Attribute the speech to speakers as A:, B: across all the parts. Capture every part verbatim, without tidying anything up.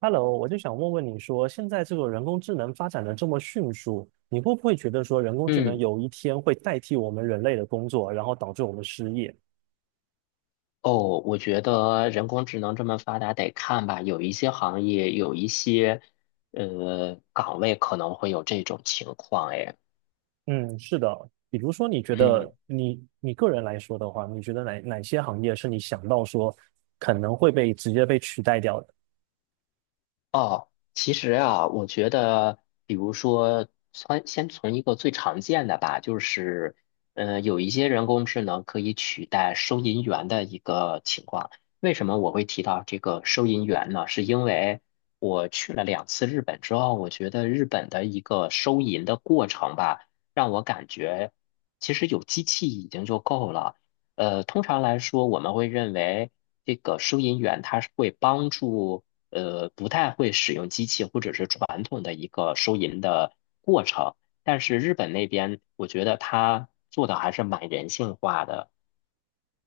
A: Hello，我就想问问你说，现在这个人工智能发展的这么迅速，你会不会觉得说人工智能
B: 嗯，
A: 有一天会代替我们人类的工作，然后导致我们失业？
B: 哦，我觉得人工智能这么发达，得看吧。有一些行业，有一些呃岗位可能会有这种情况。哎，
A: 嗯，是的。比如说，你觉得你你个人来说的话，你觉得哪哪些行业是你想到说可能会被直接被取代掉的？
B: 哦，其实啊，我觉得，比如说，存先从一个最常见的吧，就是，呃，有一些人工智能可以取代收银员的一个情况。为什么我会提到这个收银员呢？是因为我去了两次日本之后，我觉得日本的一个收银的过程吧，让我感觉其实有机器已经就够了。呃，通常来说，我们会认为这个收银员他是会帮助。呃，不太会使用机器或者是传统的一个收银的过程。但是日本那边，我觉得他做的还是蛮人性化的。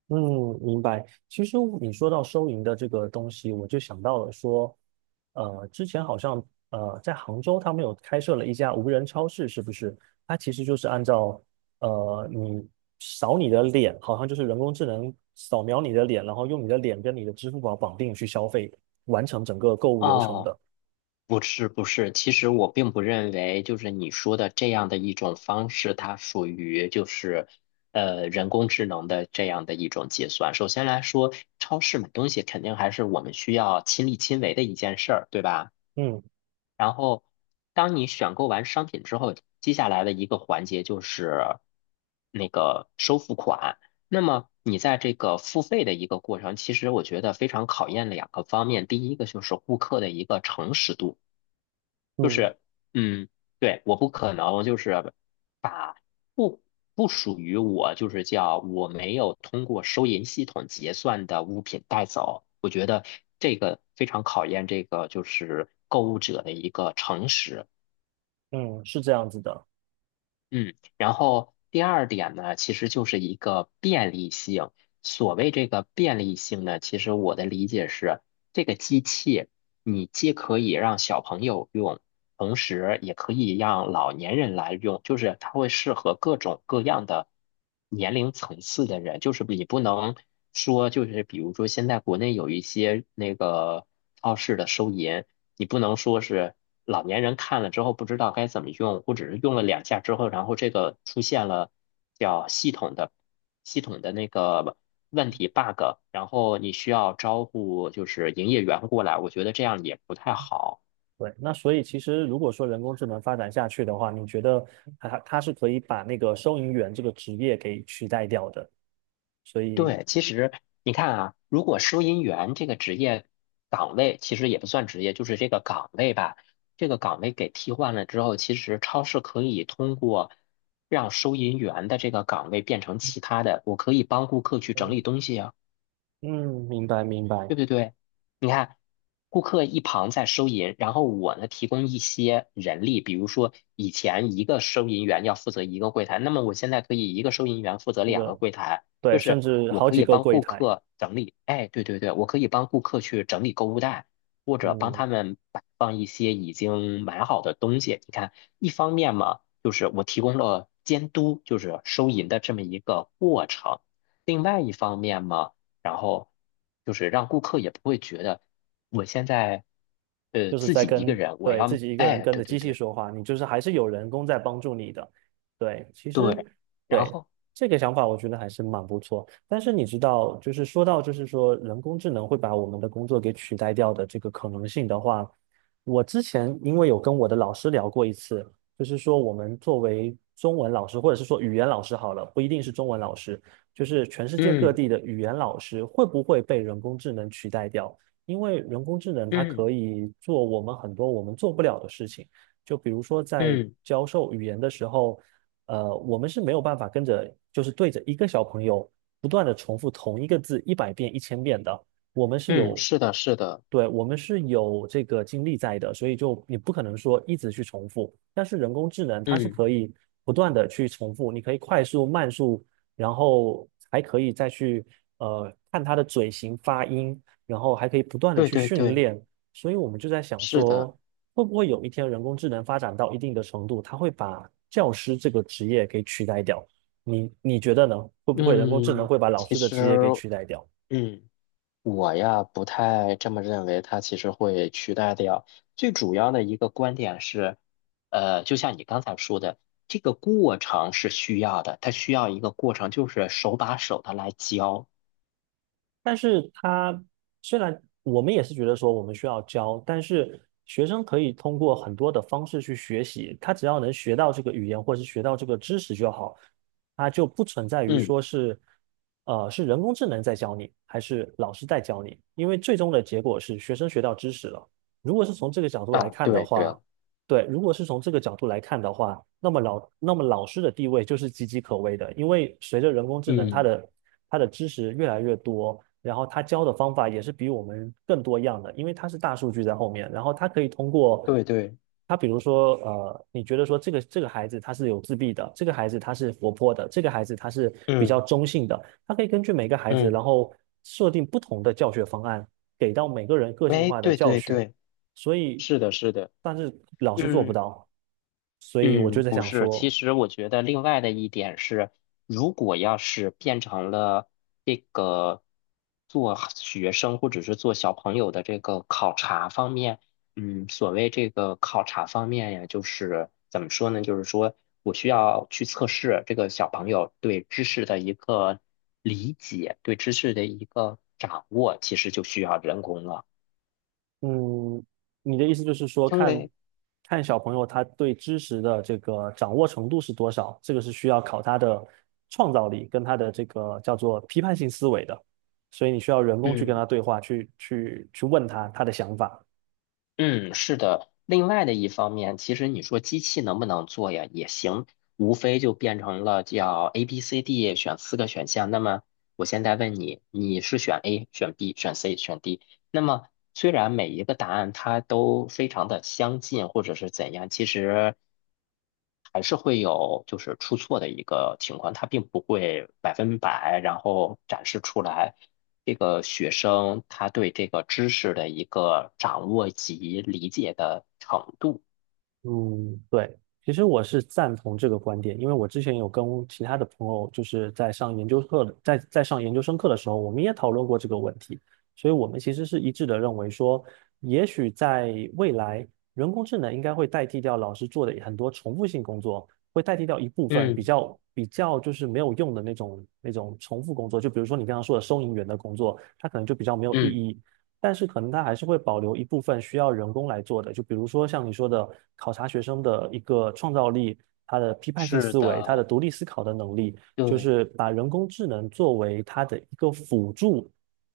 A: 嗯，明白。其实你说到收银的这个东西，我就想到了说，呃，之前好像呃在杭州他们有开设了一家无人超市，是不是？它其实就是按照呃你扫你的脸，好像就是人工智能扫描你的脸，然后用你的脸跟你的支付宝绑定去消费，完成整个购物流程
B: 哦，
A: 的。
B: 不是不是，其实我并不认为就是你说的这样的一种方式，它属于就是呃人工智能的这样的一种结算。首先来说，超市买东西肯定还是我们需要亲力亲为的一件事儿，对吧？
A: 嗯
B: 然后，当你选购完商品之后，接下来的一个环节就是那个收付款。那么你在这个付费的一个过程，其实我觉得非常考验两个方面。第一个就是顾客的一个诚实度。就
A: 嗯
B: 是，嗯，对，我不可能就是把不不属于我，就是叫我没有通过收银系统结算的物品带走。我觉得这个非常考验这个就是购物者的一个诚实。
A: 嗯，是这样子的。
B: 嗯，然后第二点呢，其实就是一个便利性。所谓这个便利性呢，其实我的理解是，这个机器你既可以让小朋友用，同时也可以让老年人来用，就是它会适合各种各样的年龄层次的人。就是你不能说，就是比如说现在国内有一些那个超市的收银，你不能说是老年人看了之后不知道该怎么用，或者是用了两下之后，然后这个出现了叫系统的系统的那个问题 bug,然后你需要招呼就是营业员过来，我觉得这样也不太好。
A: 对，那所以其实如果说人工智能发展下去的话，你觉得它它是可以把那个收银员这个职业给取代掉的？所以，
B: 对，其实你看啊，如果收银员这个职业岗位，其实也不算职业，就是这个岗位吧。这个岗位给替换了之后，其实超市可以通过让收银员的这个岗位变成其他的，我可以帮顾客去整理东西啊。
A: 嗯，明白明白，
B: 对对对，你看，顾客一旁在收银，然后我呢提供一些人力，比如说以前一个收银员要负责一个柜台，那么我现在可以一个收银员负责
A: 这
B: 两个
A: 个
B: 柜台，就
A: 对，甚
B: 是
A: 至
B: 我
A: 好
B: 可
A: 几
B: 以
A: 个
B: 帮
A: 柜
B: 顾
A: 台，
B: 客整理，哎，对对对，我可以帮顾客去整理购物袋，或者帮
A: 嗯。
B: 他们摆放一些已经买好的东西。你看，一方面嘛，就是我提供了监督，就是收银的这么一个过程。另外一方面嘛，然后就是让顾客也不会觉得我现在呃
A: 就是
B: 自
A: 在
B: 己一个
A: 跟，
B: 人，我
A: 对，自
B: 要
A: 己一个人
B: 哎，
A: 跟
B: 对
A: 着机
B: 对
A: 器
B: 对
A: 说话，你就是还是有人工在帮助你的。对，其实
B: 对，然
A: 对
B: 后
A: 这个想法，我觉得还是蛮不错。但是你知道，就是说到就是说人工智能会把我们的工作给取代掉的这个可能性的话，我之前因为有跟我的老师聊过一次，就是说我们作为中文老师，或者是说语言老师好了，不一定是中文老师，就是全世界各
B: 嗯
A: 地的语言老师会不会被人工智能取代掉？因为人工智能它
B: 嗯
A: 可以做我们很多我们做不了的事情，就比如说在
B: 嗯
A: 教授语言的时候，呃，我们是没有办法跟着就是对着一个小朋友不断的重复同一个字一百遍、一千遍的，我们是
B: 嗯，
A: 有，
B: 是的，是的，
A: 对，我们是有这个精力在的，所以就你不可能说一直去重复，但是人工智能它是
B: 嗯，
A: 可以不断的去重复，你可以快速、慢速，然后还可以再去。呃，看它的嘴型、发音，然后还可以不断的
B: 对
A: 去
B: 对
A: 训
B: 对，
A: 练。所以我们就在想
B: 是的，
A: 说，会不会有一天人工智能发展到一定的程度，它会把教师这个职业给取代掉？你你觉得呢？会不会人工智能
B: 嗯，
A: 会把老
B: 其
A: 师的
B: 实
A: 职业给取代掉？
B: 嗯。我呀，不太这么认为，它其实会取代掉。最主要的一个观点是，呃，就像你刚才说的，这个过程是需要的，它需要一个过程，就是手把手的来教。
A: 但是他虽然我们也是觉得说我们需要教，但是学生可以通过很多的方式去学习，他只要能学到这个语言或是学到这个知识就好，他就不存在于
B: 嗯，
A: 说是，呃，是人工智能在教你，还是老师在教你，因为最终的结果是学生学到知识了。如果是从这个角度来
B: 啊，
A: 看的
B: 对对，
A: 话，对，如果是从这个角度来看的话，那么老那么老师的地位就是岌岌可危的，因为随着人工智能，它
B: 嗯，
A: 的它的知识越来越多，然后它教的方法也是比我们更多样的，因为它是大数据在后面，然后它可以通过
B: 对对，
A: 它，比如说呃，你觉得说这个这个孩子他是有自闭的，这个孩子他是活泼的，这个孩子他是比
B: 嗯
A: 较中性的，它可以根据每个孩子，
B: 嗯，
A: 然后设定不同的教学方案，给到每个人个性
B: 哎，
A: 化的
B: 对
A: 教
B: 对
A: 学。
B: 对，
A: 所以，
B: 是的，是的，
A: 但是老师做不
B: 嗯。
A: 到，所以我就
B: 嗯，
A: 在
B: 不
A: 想
B: 是。其
A: 说，
B: 实我觉得另外的一点是，如果要是变成了这个做学生或者是做小朋友的这个考察方面，嗯，所谓这个考察方面呀，就是怎么说呢？就是说我需要去测试这个小朋友对知识的一个理解，对知识的一个掌握，其实就需要人工了，
A: 嗯，你的意思就是说，
B: 因
A: 看
B: 为。
A: 看小朋友他对知识的这个掌握程度是多少，这个是需要考他的创造力跟他的这个叫做批判性思维的，所以你需要人工去跟他
B: 嗯，
A: 对话，去去去问他他的想法。
B: 嗯，是的。另外的一方面，其实你说机器能不能做呀？也行，无非就变成了叫 A、B、C、D 选四个选项。那么我现在问你，你是选 A、选 B、选 C、选 D?那么，虽然每一个答案它都非常的相近，或者是怎样，其实还是会有就是出错的一个情况，它并不会百分百，然后展示出来这个学生他对这个知识的一个掌握及理解的程度。
A: 嗯，对，其实我是赞同这个观点，因为我之前有跟其他的朋友，就是在上研究课的，在在上研究生课的时候，我们也讨论过这个问题，所以我们其实是一致的认为说，也许在未来，人工智能应该会代替掉老师做的很多重复性工作，会代替掉一部分比
B: 嗯
A: 较比较就是没有用的那种那种重复工作，就比如说你刚刚说的收银员的工作，它可能就比较没有意
B: 嗯，
A: 义，但是可能它还是会保留一部分需要人工来做的，就比如说像你说的，考察学生的一个创造力、他的批判性
B: 是
A: 思维、他的
B: 的，
A: 独立思考的能力，就
B: 对
A: 是把人工智能作为他的一个辅助，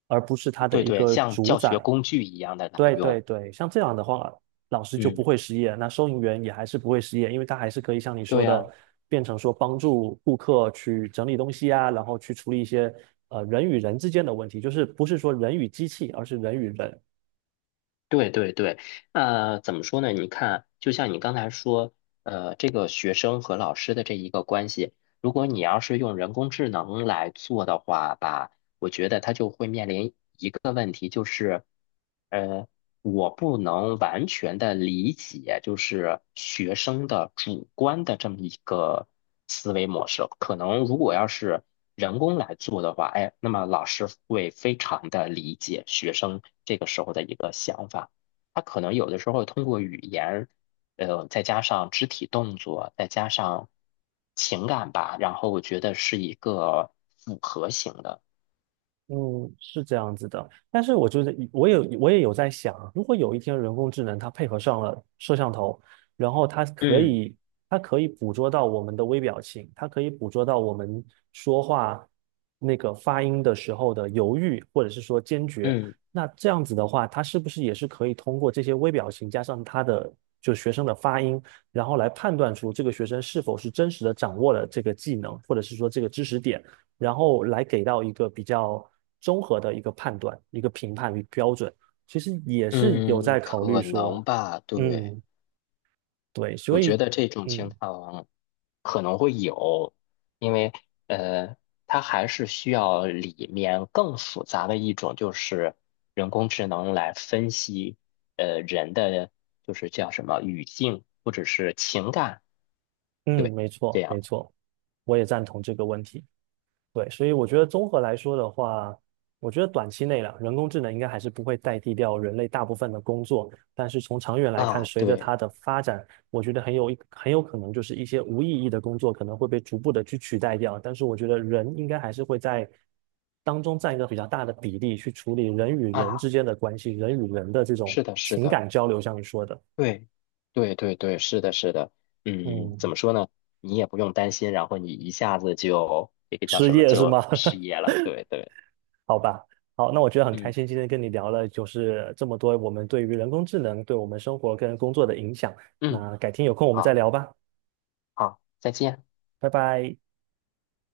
A: 而不是他的
B: 对
A: 一
B: 对，
A: 个
B: 像
A: 主
B: 教学
A: 宰。
B: 工具一样的来
A: 对对
B: 用。
A: 对，像这样的话，老师就不
B: 嗯，
A: 会失业，那收银员也还是不会失业，因为他还是可以像你
B: 对
A: 说的，
B: 呀。
A: 变成说帮助顾客去整理东西啊，然后去处理一些呃人与人之间的问题，就是不是说人与机器，而是人与人。
B: 对对对，呃，怎么说呢？你看，就像你刚才说，呃，这个学生和老师的这一个关系，如果你要是用人工智能来做的话吧，我觉得它就会面临一个问题，就是。呃。我不能完全的理解，就是学生的主观的这么一个思维模式。可能如果要是人工来做的话，哎，那么老师会非常的理解学生这个时候的一个想法。他可能有的时候通过语言，呃，再加上肢体动作，再加上情感吧，然后我觉得是一个复合型的。
A: 嗯，是这样子的，但是我觉得我有我也有在想啊，如果有一天人工智能它配合上了摄像头，然后它可
B: 嗯
A: 以它可以捕捉到我们的微表情，它可以捕捉到我们说话那个发音的时候的犹豫或者是说坚决，
B: 嗯
A: 那这样子的话，它是不是也是可以通过这些微表情加上它的就学生的发音，然后来判断出这个学生是否是真实的掌握了这个技能或者是说这个知识点？然后来给到一个比较综合的一个判断、一个评判与标准，其实也是有
B: 嗯，
A: 在考虑
B: 可
A: 说，
B: 能吧，对。
A: 嗯，对，所
B: 我觉
A: 以，
B: 得这种情
A: 嗯
B: 况可能会有，因为呃，它还是需要里面更复杂的一种，就是人工智能来分析呃人的就是叫什么语境或者是情感，
A: 嗯，
B: 对，
A: 没
B: 这
A: 错
B: 样
A: 没
B: 的
A: 错，我也赞同这个问题。对，所以我觉得综合来说的话，我觉得短期内了，人工智能应该还是不会代替掉人类大部分的工作，但是从长远来看，
B: 啊，
A: 随着
B: 对
A: 它的发展，我觉得很有一很有可能就是一些无意义的工作可能会被逐步的去取代掉，但是我觉得人应该还是会在当中占一个比较大的比例去处理人与人
B: 啊，
A: 之间的关系，人与人的这种
B: 是的，是
A: 情
B: 的，
A: 感交流，像你说的，
B: 对，对对对，是的，是的，嗯，怎
A: 嗯，
B: 么说呢？你也不用担心，然后你一下子就这个叫
A: 失
B: 什么
A: 业是
B: 就
A: 吗？
B: 失 业了，对对，
A: 好吧，好，那我觉得很开
B: 嗯
A: 心，今天跟你聊了就是这么多我们对于人工智能对我们生活跟工作的影响。
B: 嗯。
A: 那改天有空我们再
B: 好。
A: 聊吧，
B: 好，再见。
A: 拜拜。